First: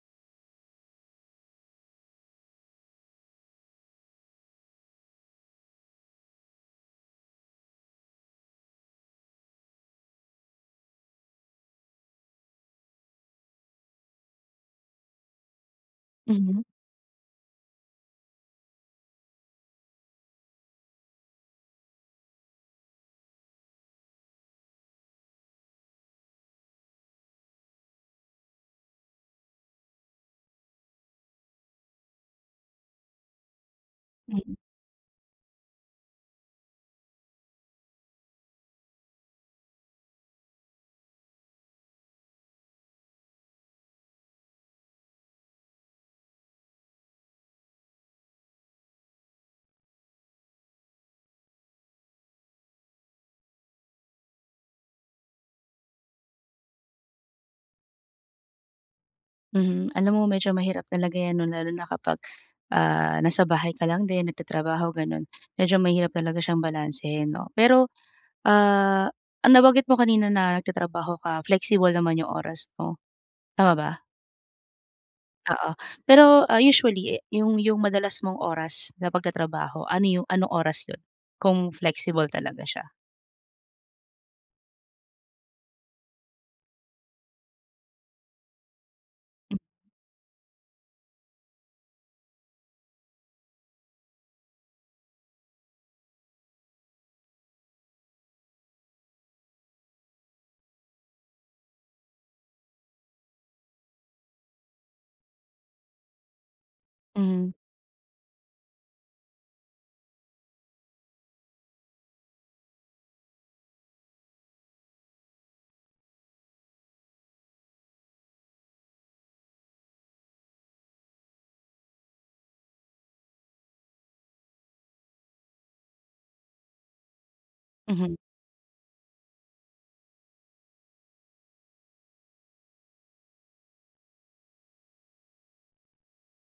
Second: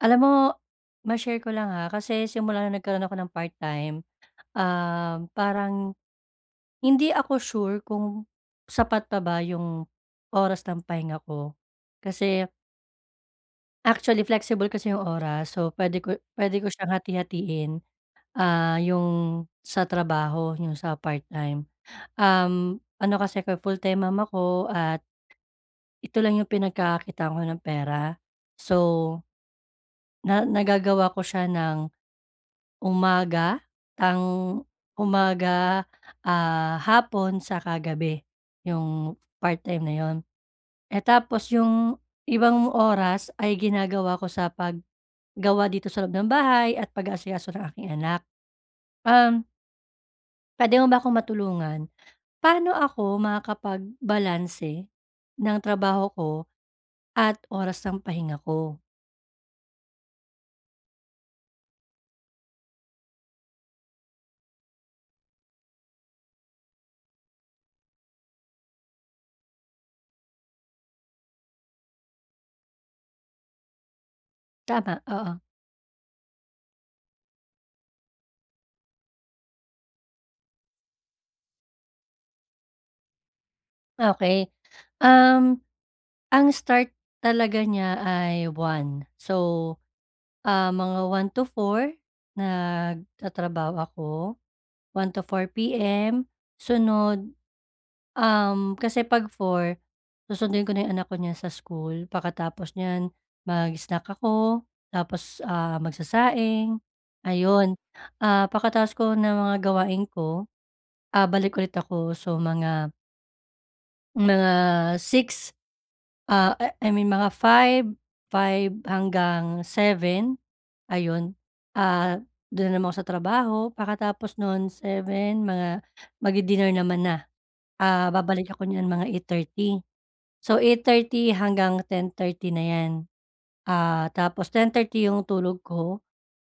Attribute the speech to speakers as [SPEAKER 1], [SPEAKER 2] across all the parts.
[SPEAKER 1] Alam mo, ma-share ko lang ha, kasi simula na nagkaroon ako ng part time, um, parang, hindi ako sure kung sapat pa ba yung oras ng pahinga ko kasi Actually flexible kasi 'yong oras, so puwede ko puwede
[SPEAKER 2] Mhm.
[SPEAKER 1] ko siyang hati-hatiin. Ah, 'yong sa trabaho 'yong sa part-time. Um, ano kasi, full time mom ako at ito lang yung pinagkakakitaan ko ng pera. So na nagagawa ko siya nang umaga, tang
[SPEAKER 2] Mm.
[SPEAKER 1] umaga, ah, hapon 'tsaka gabi, yung part-time na 'yon. Eh, tapos yung ibang oras ay ginagawa ko sa paggawa dito sa loob ng bahay at pag-aasikaso ng aking anak. Um puwede mo ba akong matulungan? Paano ako makakapag-balanse ng trabaho ko at oras ng pahinga ko?
[SPEAKER 2] Mhm, alam mo medyo mahirap talaga 'yan 'no lalo na kapag, ah, nasa bahay ka lang din nagtatrabaho gano'n, medyo mahirap talaga siyang balansehin 'no? Pero, ah, nabanggit mo kanina na nagtatrabaho ka, flexible naman yung oras mo, tama ba?
[SPEAKER 1] Tama, oo.
[SPEAKER 2] Oo. Pero, ah, usually yung yung madalas mong oras na pagtatrabaho ano yung anong oras iyon? Kung flexible talaga siya?
[SPEAKER 1] Okey, um, ang start talaga niya ay 1 so, ah mga 1 to 4 nagtatrabaho ako, 1:00 to 4:00 PM sunod, um, kasi 'pag 4 susunduin ko na yung anak ko niyan sa school. Pagkatapos nyan mag-snack ako, tapos, ah, magsasaing,
[SPEAKER 2] Mhm.
[SPEAKER 1] ayon. Ah, pagkatapos ko ng mga gawain ko, ah, balik ulit ako. So, mga, mga 6, ah, I I mean 5, 5 hanggang 7 ayon. Ah, doon naman ako sa trabaho, pagkatapos noon 7 mga magdi-dinner naman na. Ah,
[SPEAKER 2] Mhm.
[SPEAKER 1] babalik ako nyan mga 8:30, so 8:30 hanggang 10:30 na iyan. Ah, tapos 10:30 yung tulog ko,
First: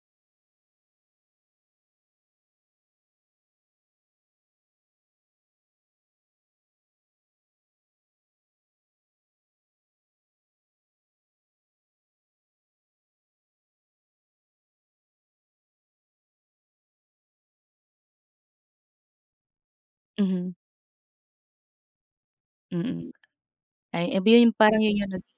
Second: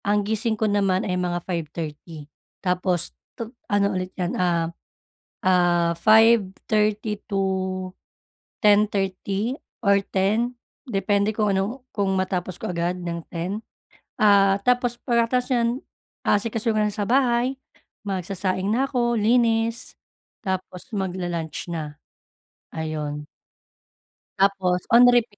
[SPEAKER 1] ang gising ko naman ay mga 5:30 tapos tu ano ulit iyan, ah, ah, 5:30 to 10:30 or 10 depende kung ano kung matapos ko agad ng 10. Ah, tapos pagkatapos niyan aasikasuhin ko na sa bahay, magsasaing na ako linis,
[SPEAKER 2] Mhm.
[SPEAKER 1] tapos mag-la-lunch na,
[SPEAKER 2] Mm,
[SPEAKER 1] ayon.
[SPEAKER 2] ay iba iyon parang
[SPEAKER 1] Tapos
[SPEAKER 2] iyon
[SPEAKER 1] on
[SPEAKER 2] yung nag
[SPEAKER 1] repeat,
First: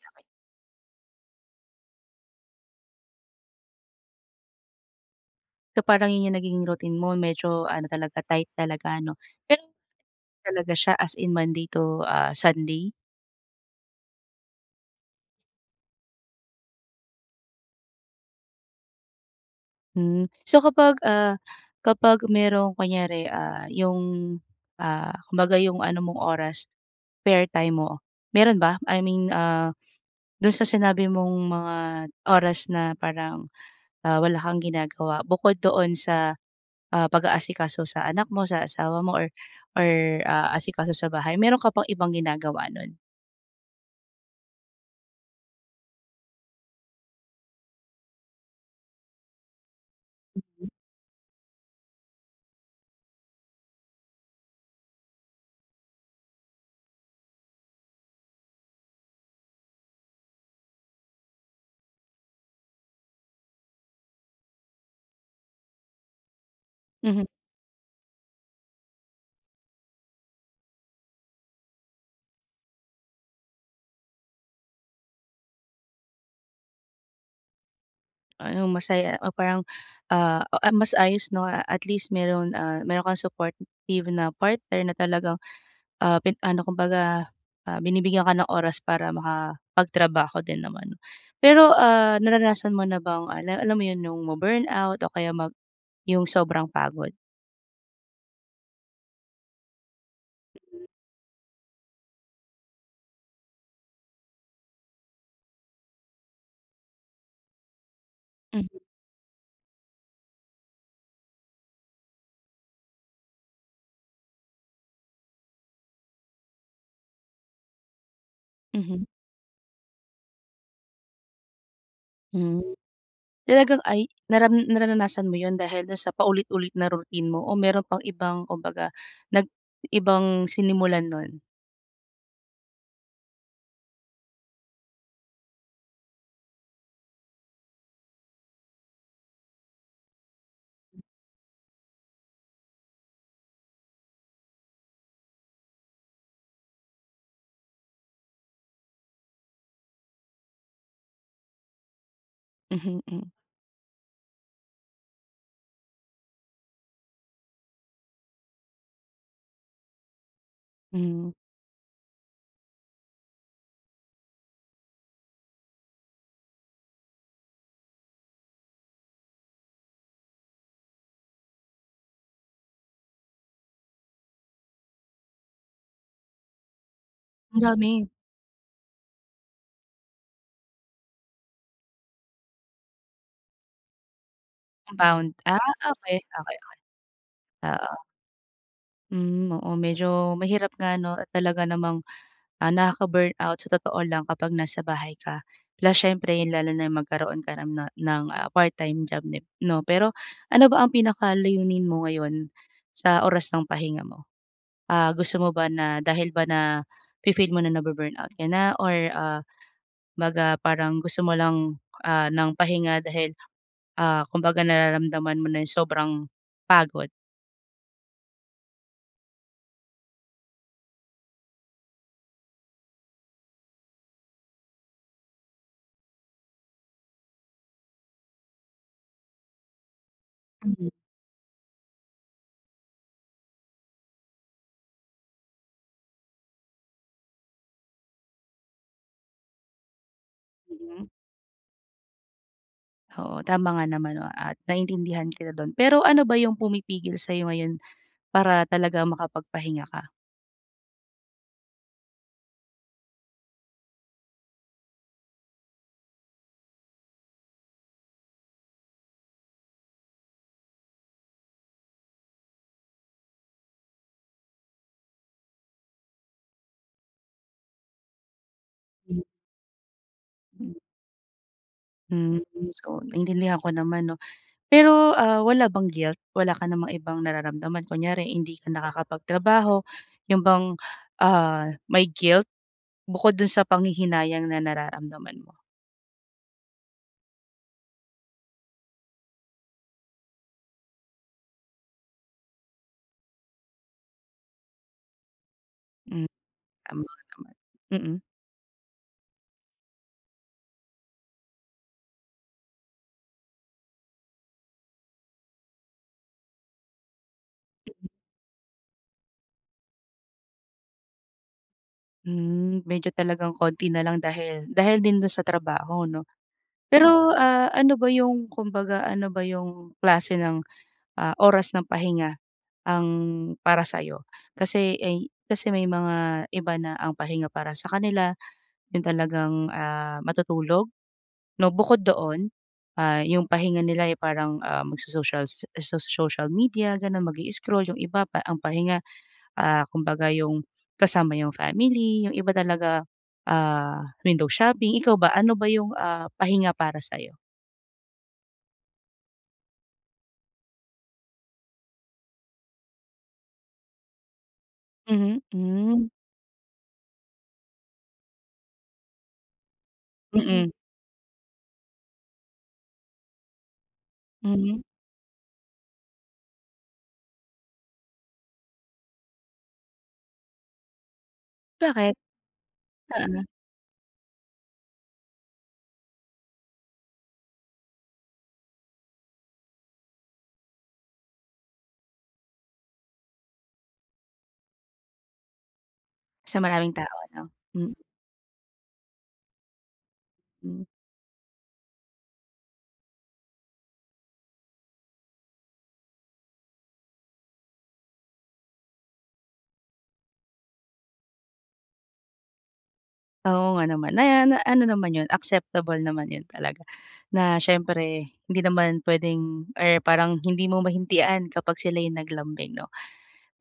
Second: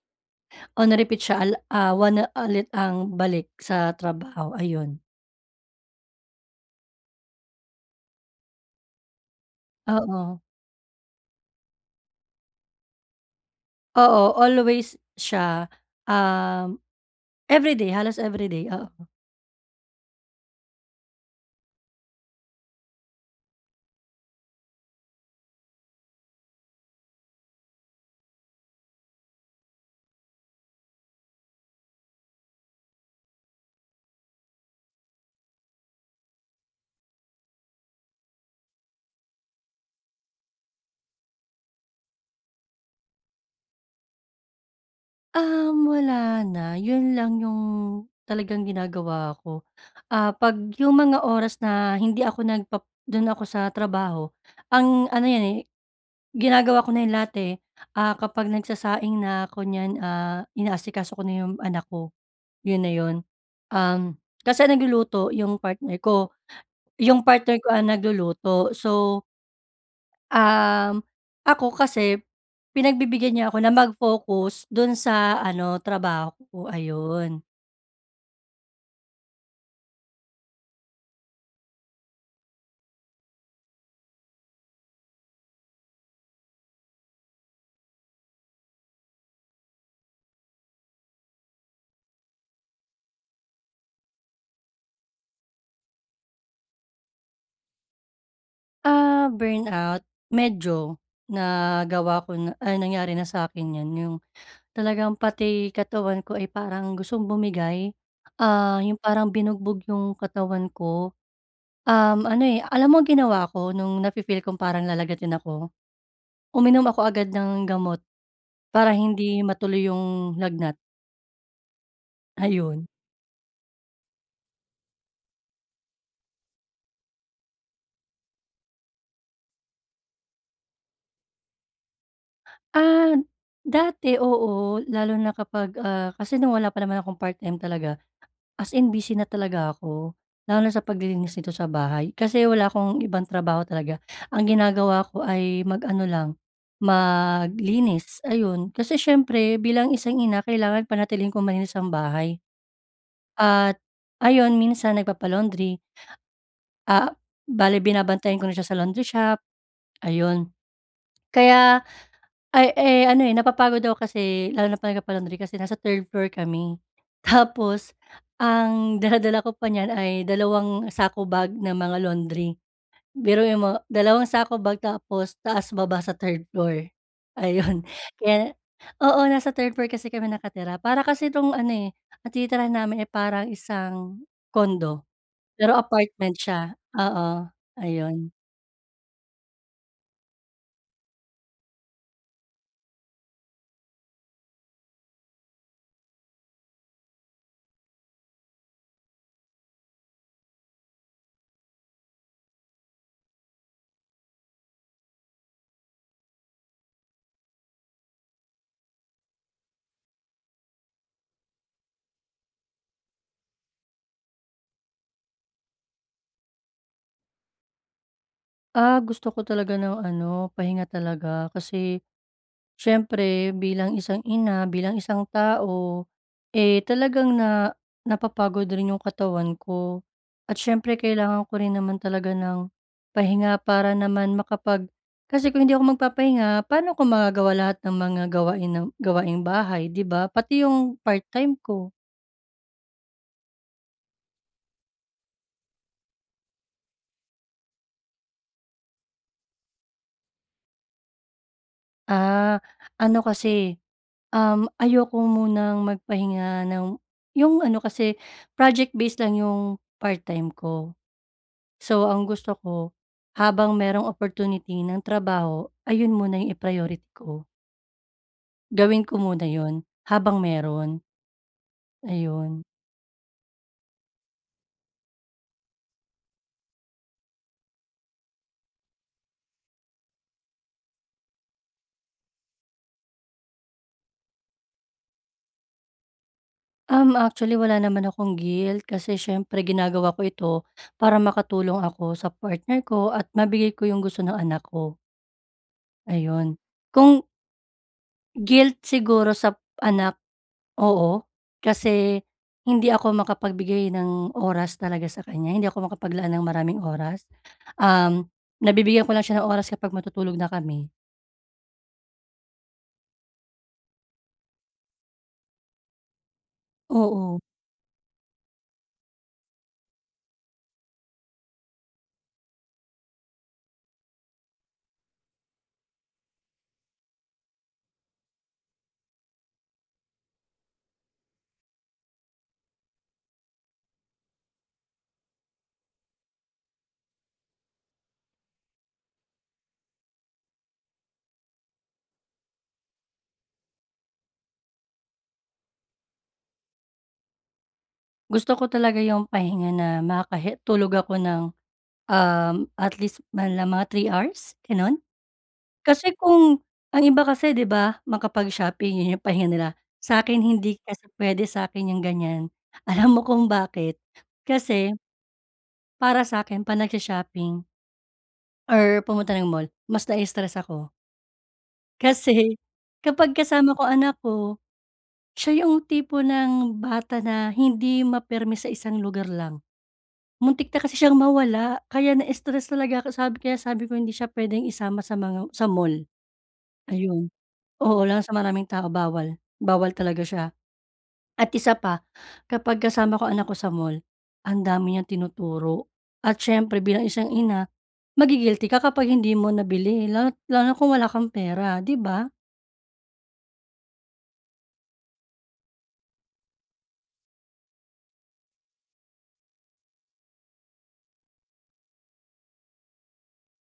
[SPEAKER 1] on repeat siya ala ah, 1 na ulit ang balik sa trabaho, ayon.
[SPEAKER 2] So parang 'yun 'yung nagiging routine mo. Medyo ano talaga, tight talaga ano. Pero
[SPEAKER 1] Oo.
[SPEAKER 2] talaga siya as in Monday to, ah, Sunday?
[SPEAKER 1] Oo, always siya. Um, every day, halos every day. Oo.
[SPEAKER 2] Mm. So kapag, ah, kapag merong kunyari, ah, 'yung, ah, kumbaga 'yung ano mong oras, spare time mo, meron ba? I mean, ah, dun sa sinabi mong mga oras na parang, ah, wala kang ginagawa, bukod doon sa, ah, pag-aasikaso sa anak mo, sa asawa mo, or, or ah, asikaso sa bahay, meron ka pang ibang ginagawa nun?
[SPEAKER 1] Um, wala na. 'Yun lang 'yung talagang ginagawa ko. Ah, ‘pag
[SPEAKER 2] Mm.
[SPEAKER 1] 'yung mga oras na hindi ako nag-pap dun ako sa trabaho, ang ano ’yan eh, ginagawa ko na ‘yan lahat, eh. Ah, kapag nagsasaing na ko niyan, ah, inaasikaso ko na ’yong anak ko. 'Yun na 'yun. Um, kasi ang nagluluto 'yung partner ko. 'Yung
[SPEAKER 2] Mhm.
[SPEAKER 1] partner ko ang nagluluto. So, um, ako kasi, pinagbibigyan niya ako na mag-focus dun sa ano trabaho ko, ayun.
[SPEAKER 2] Anong masaya o parang, ah, o mas ayos 'no at least meron, ah, meron kang supportive na partner na talagang, ah, pin ano kumbaga, ah, binibigyan ka ng oras para makapagtrabaho din naman. Pero, ah, naranasan mo na bang al alam mo yun yung ma-burnout o kaya mag yung sobrang pagod?
[SPEAKER 1] Ah, burnout medyo nagawa ko na ay nangyari na sa'kin 'yan, yung talagang pati katawan ko ay parang gustong bumigay,
[SPEAKER 2] Mhm.
[SPEAKER 1] ah, yung parang binugbog yung katawan ko. Um, ano, eh, alam mo ang ginawa ko nung nafi-feel kong parang lalagnatin ako, uminom ako agad ng gamot para
[SPEAKER 2] Mhm.
[SPEAKER 1] hindi matuloy yung lagnat.
[SPEAKER 2] Hmm.
[SPEAKER 1] Ayun.
[SPEAKER 2] Talagang ay, naran nararanasan mo yun dahil dun sa paulit-ulit na routine mo o meron pang ibang kumbaga nag ibang sinimulan nun?
[SPEAKER 1] Ah, dati oo, lalo na kapag, ah, kasi nung wala pa naman akong part-time talaga, as in busy na talaga ako. Lalo na sa paglilinis dito sa bahay kasi wala akong ibang trabaho talaga. Ang ginagawa ko ay mag-ano lang, maglinis ayun kasi siyempre bilang isang ina kailangan panatilihin kong malinis ang bahay,
[SPEAKER 2] Mhm, hmm.
[SPEAKER 1] at, ayon minsan nagpapa-laundry. Ah, bale binabantayan ko na siya sa laundry shop, ayun.
[SPEAKER 2] Hmm.
[SPEAKER 1] Kaya ay, eh, ano, eh, napapagod ako kasi lalo na pag nagpapa-laundry kasi nasa 3rd floor kami, tapos ang dala-dala ko pa niyan ay dalawang sako bag ng mga laundry. Biruin mo dalawang sako bag tapos taas-baba sa 3rd floor,
[SPEAKER 2] Ang
[SPEAKER 1] ayun.
[SPEAKER 2] dami.
[SPEAKER 1] Kaya oo nasa 3rd floor kasi kami nakatira para kasi tong ano, eh, ang tinitirahan namin ay parang isang condo,
[SPEAKER 2] Compound, ah,
[SPEAKER 1] pero
[SPEAKER 2] okey,
[SPEAKER 1] apartment
[SPEAKER 2] okey,
[SPEAKER 1] siya,
[SPEAKER 2] okey,
[SPEAKER 1] oo,
[SPEAKER 2] oo.
[SPEAKER 1] ayun.
[SPEAKER 2] Hmm, oo medyo mahirap nga no, at talaga namang, ah, nakaka-burnout sa totoo lang kapag nasa bahay ka. La siyempre yun lalo na yung magkaroon ka ng ah ng ah, part-time job dib no. Pero ano ba ang pinakalayunin mo ngayon, sa oras ng pahinga mo? Ah, gusto mo ba na dahil ba nafi-feel mo na na-bu-burnout ka na or ah, mag ah, parang gusto mo lang ah, ng pahinga dahil ah, kumbaga nararamdaman mo na yung sobrang, pagod?
[SPEAKER 1] Ah, gusto ko talaga ng ano pahinga talaga. Kasi, siyempre bilang isang ina, bilang isang tao, eh, talagang na napapagod rin yung katawan ko. At
[SPEAKER 2] Mhm.
[SPEAKER 1] siyempre kailangan ko rin naman talaga ng pahinga para naman makapag kasi kung hindi ako magpapahinga pano ko magagawa lahat ng mga gawain ng gawaing bahay di ba? Pati yung
[SPEAKER 2] Mhm.
[SPEAKER 1] part-time ko.
[SPEAKER 2] Oo tama nga naman no, at naiintindihan kita dun. Pero ano ba yung pumipigil sayo ngayon, para talagang makapagpahinga ka?
[SPEAKER 1] Ah, ano kasi, um, ayoko munang magpahinga ng yung ano kasi project-based lang yung part-time ko. So ang gusto ko, habang mayroong opportunity ng trabaho ayun muna yung i-priority ko. Gawin
[SPEAKER 2] Hmm,
[SPEAKER 1] ko muna 'yon habang
[SPEAKER 2] hmm.
[SPEAKER 1] meron.
[SPEAKER 2] Mm.
[SPEAKER 1] Ayun.
[SPEAKER 2] So naiintindihan ko naman, 'no. Pero, ah, wala bang guilt? Wala ka namang ibang nararamdaman, kunwari hindi ka nakakapagtrabaho 'yon bang, ah, may guilt bukod do'n sa panghihinayang na nararamdaman mo?
[SPEAKER 1] Um, actually wala naman akong guilt kasi siyempre ginagawa ko ito para makatulong ako sa partner ko at mabigay ko yung gusto ng anak ko.
[SPEAKER 2] Mm.
[SPEAKER 1] Ayun.
[SPEAKER 2] Tama nga
[SPEAKER 1] Kung
[SPEAKER 2] naman. Mm.
[SPEAKER 1] guilt siguro sa anak, oo. Kasi hindi ako makapagbigay ng oras talaga sa kanya. Hindi ako makapaglaan ng maraming oras,
[SPEAKER 2] [unintelligible]
[SPEAKER 1] um, nabibigyan ko lang siya ng oras kapag matutulog na kami.
[SPEAKER 2] Hmm, medyo talagang konti na lang dahil dahil din do'n sa trabaho 'no. Pero,
[SPEAKER 1] Oo.
[SPEAKER 2] ah, ano ba yung kumbaga ano ba yung klase ng, ah, oras ng pahinga, ang para sa'yo? Kasi, eh, kasi may mga iba na ang pahinga para sa kanila, yung talagang, ah, matutulog, 'no. Bukod doon, ah, yung pahinga nila ay parang, ah, magso-socials so social media, ganun, mag-i-scroll, yung iba pa ang pahinga, ah, kumbaga yung, kasama yung family, yung iba talaga, ah, window shopping. Ikaw ba? Ano ba yung, ah, pahinga para sa'yo?
[SPEAKER 1] Gusto ko talaga yung pahinga na makakahe tulog ako ng, um, at least manlang mga 3 hours? Ganon.
[SPEAKER 2] Mhm. Hmm.
[SPEAKER 1] Kasi kung ang iba kasi di ba, makapag-shopping, yun yung pahinga nila. Sa'kin
[SPEAKER 2] Mm.
[SPEAKER 1] hindi kasi pwede sakin yung ganyan. Alam mo kung bakit?
[SPEAKER 2] Mhm.
[SPEAKER 1] Kasi para sakin 'pag nagsho-shopping or pumunta ng mall, mas nai-stress ako.
[SPEAKER 2] Bakit?
[SPEAKER 1] Kasi, kapag
[SPEAKER 2] Oo.
[SPEAKER 1] kasama ko anak ko, siya yung tipo ng bata na hindi mapirmi sa isang lugar lang. Muntik na kasi siyang mawala, kaya na-stress talaga ako. Sabi ko kaya sabi ko, hindi siya pwedeng isama sa mga sa mall.
[SPEAKER 2] Sa maraming tao
[SPEAKER 1] Ayun.
[SPEAKER 2] 'no. Mm.
[SPEAKER 1] Oo, lalo na sa maraming tao, bawal. Bawal talaga siya.
[SPEAKER 2] Hmm.
[SPEAKER 1] At isa pa, kapag kasama ko anak ko sa mall, ang dami niyang tinuturo. At siyempre bilang isang ina, magi-guilty ka kapag hindi mo nabili, lalo't lalo na kung wala kang pera, di ba?
[SPEAKER 2] Oo nga naman, na na ano naman 'yon acceptable naman 'yon talaga na siyempre, hindi naman puwedeng or parang hindi mo mahindian kapag sila'y naglambing 'no.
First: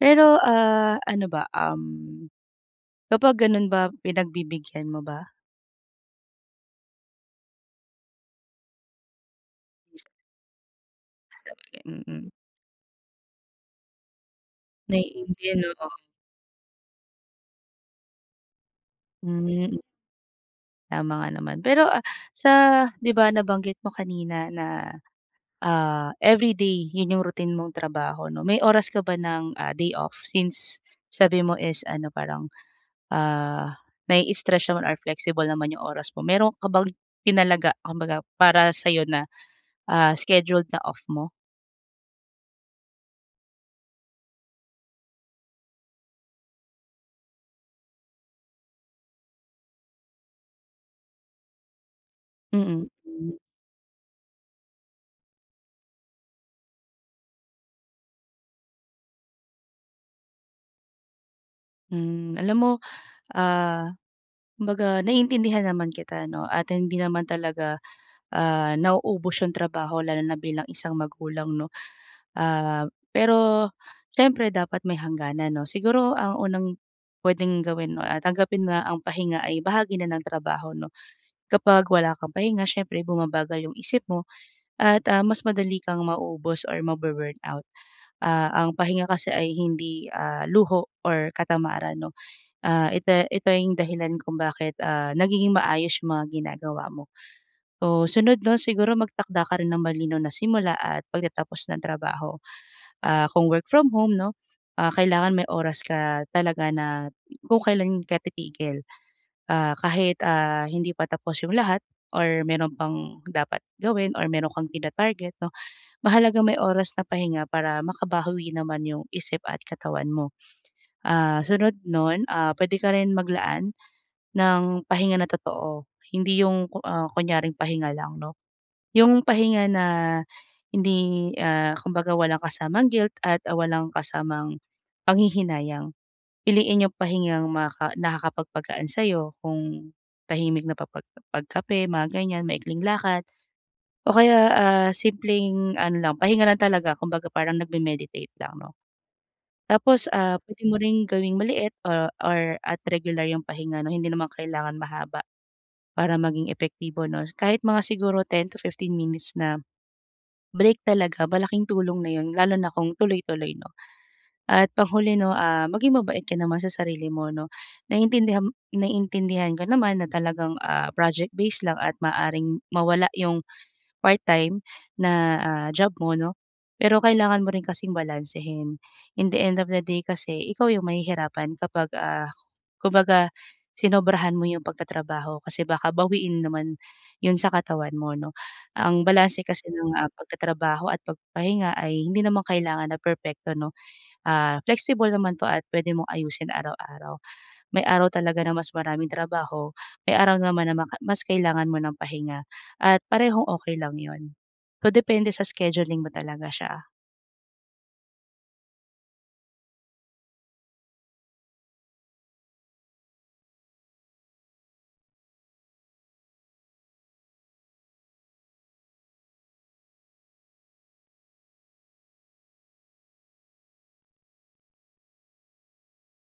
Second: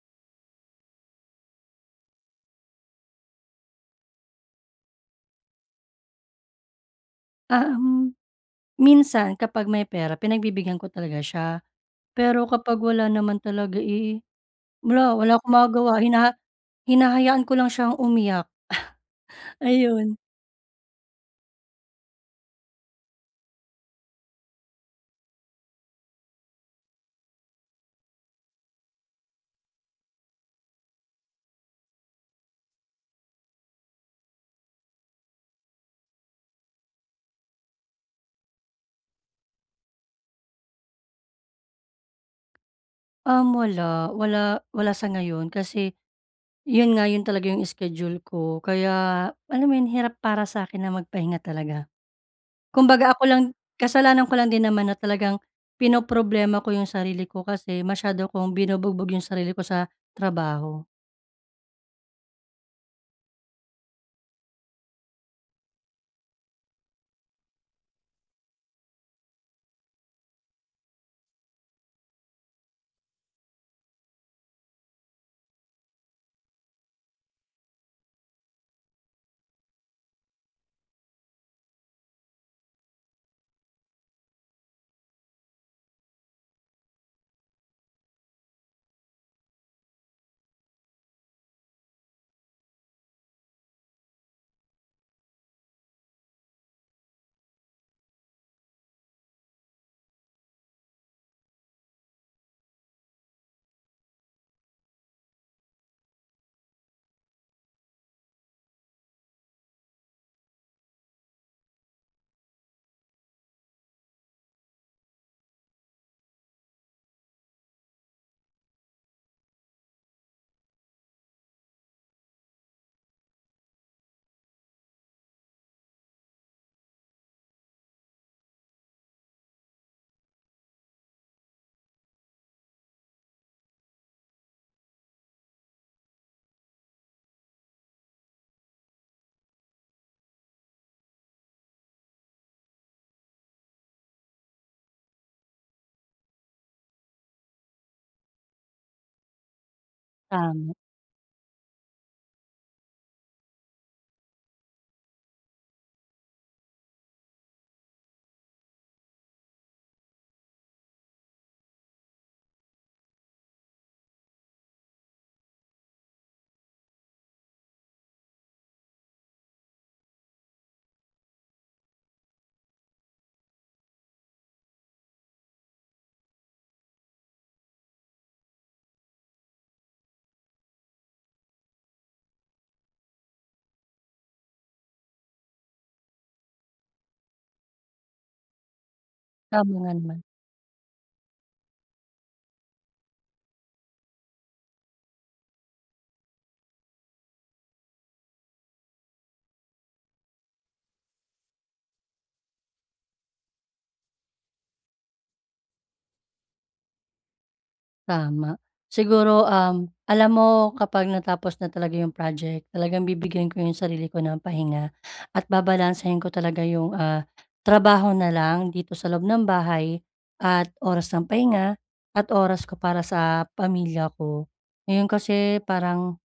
[SPEAKER 2] Pero, ah, ano ba, um, kapag gano'n ba pinagbibigyan mo ba?
[SPEAKER 1] Ah, um, minsan kapag may pera pinagbibigyan ko talaga siya.
[SPEAKER 2] [unintelligible] Mm.
[SPEAKER 1] Pero kapag wala naman talaga, eh, wala, wala akong
[SPEAKER 2] [unintelligible] 'No, oh.
[SPEAKER 1] magagawa hinaha hinahayaan ko lang siyang umiyak
[SPEAKER 2] Hmm, hmm.
[SPEAKER 1] ayun.
[SPEAKER 2] Tama nga naman. Pero, ah, sa 'di ba nabanggit mo kanina na, ah, everyday 'yon yung routine mong trabaho 'no, may oras ka ba ng, ah, day off since sabi mo is ano parang, ah, nai-stretch or flexible naman yung oras mo, mayro'n ka bang tinalaga kumbaga para sa'yo na, ah, scheduled na off mo?
[SPEAKER 1] Um, wala. Wala, wala sa ngayon kasi 'yon nga 'yon talaga yung schedule ko, kaya alam mo 'yon hirap para sa'kin na magpahinga talaga.
[SPEAKER 2] Mm,
[SPEAKER 1] Kumbaga ako
[SPEAKER 2] hmm.
[SPEAKER 1] lang kasalanan ko lang din naman na talagang pinoproblema ko yung sarili ko kasi masyado kong binubugbog yung sarili ko sa trabaho.
[SPEAKER 2] Mm. Alam mo, ah, kumbaga naiintindihan naman kita 'no at hindi naman talaga, ah, nauubos 'yung trabaho lalo na bilang isang magulang, 'no. Ah, pero siyempre dapat may hangganan 'no. Siguro ang unang pwedeng gawin 'no, ah, tanggapin na ang pahinga ay bahagi na ng trabaho 'no. Kapag wala kang pahinga siyempre bumabagal 'yung isip mo at ah, mas madali kang mauubos or ma-bu-burn out. Ah, ang pahinga kasi ay hindi, ah, luho or katamaran 'no. Ah, ite ito 'yung dahilan kung bakit, ah, nagiging maayos 'yung mga ginagawa mo. So, sunod 'no siguro magtakda ka rin ng malinaw na simula at pagtatapos ng trabaho. Ah, kung work from home 'no, ah, kailangan may oras ka talaga na kung kailan ka titigil. Ah, kahit, ah, hindi pa tapos 'yung lahat or meron pang dapat gawin or meron kang tina-target 'no. Mahalagang may oras na pahinga para makabawi naman 'yung isip at katawan mo. Ah, sunod nun, ah, pwede ka rin maglaan ng pahinga na totoo, hindi 'yung ku ah, kunyaring pahinga lang 'no. 'Yung pahinga na hindi, ah, kumbaga walang kasamang guilt at ah, walang kasamang panghihinayang. Piliin 'yung pahingang makaka nakakapagpagaan sa'yo, kung tahimik na pa pa pag pagkape mga ganyan, maikling lakad o kaya, ah, simpleng ano lang pahinga lang talaga kumbaga parang nag-me-meditate lang 'no. Tapos, ah, pwede
[SPEAKER 1] Tama.
[SPEAKER 2] mo rin gawing maliit o or at regular 'yung pahinga 'no. Hindi naman kailangan mahaba para maging epektibo 'no, kahit mga siguro 10-15 minutes na break talaga malaking tulong na 'yun lalo na kung tuloy-tuloy 'no. At panghuli 'no, ah, maging mabait ka naman sa sarili 'no naiintindiham naiintindihan ko naman na talagang, ah, project-base lang at maaaring mawala 'yung part-time na, ah, job mo, 'no. Pero kailangan mo rin kasing balansehin. In the end of the day kasi ikaw 'yung mahihirapan kapag, ah, kumbaga sinobrahan mo 'yung pagtatrabaho kasi baka bawiin naman 'yun sa katawan mo, no. Ang balanse kasi
[SPEAKER 1] Tama nga
[SPEAKER 2] ng, ah,
[SPEAKER 1] naman.
[SPEAKER 2] pagtatrabaho at pagpapahinga ay hindi naman kailangan na perpekto no. Ah, flexible naman 'to at pwede mong ayusin araw-araw. May araw talaga na mas maraming trabaho, may araw naman na maka mas kailangan mo ng pahinga at parehong okey lang 'yun. So depende sa scheduling mo talaga siya.
[SPEAKER 1] Tama. Siguro, um, alam mo kapag natapos na talaga 'yung project, talagang bibigyan ko 'yung sarili ko ng pahinga at babalansehin ko talaga 'yung, ah, trabaho na lang dito sa loob ng bahay at oras ng pahinga at oras ko para sa pamilya ko. Ngayon kasi parang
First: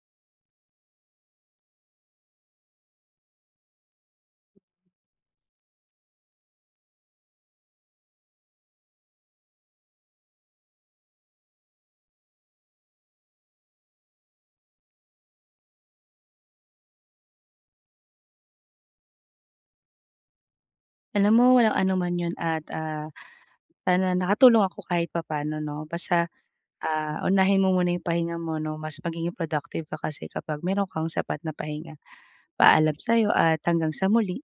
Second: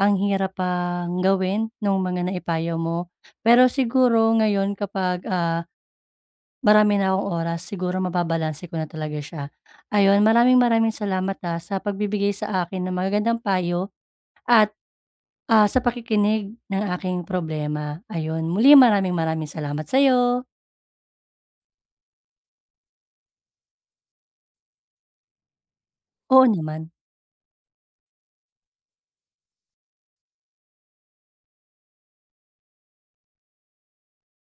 [SPEAKER 1] ang hirap pang gawin nung mga naipayo mo. Pero siguro ngayon kapag, ah, marami na akong oras siguro mababalanse ko na talaga siya. Ayon, maraming-maraming salamat, ah, sa pagbibigay sa akin ng magagandang payo at ah, sa pakikinig ng aking problema. Ayun, muli maraming-maraming salamat sa'yo.
[SPEAKER 2] Alam mo walang anuman 'yun at, ah, sana nakatulong ako kahit papaano 'no. Basta,
[SPEAKER 1] Oo naman.
[SPEAKER 2] ah, unahin mo muna 'yung pahinga mo no, mas magiging productive ka kasi kapag meron kang sapat na pahinga. Paalam sa'yo at hanggang sa muli.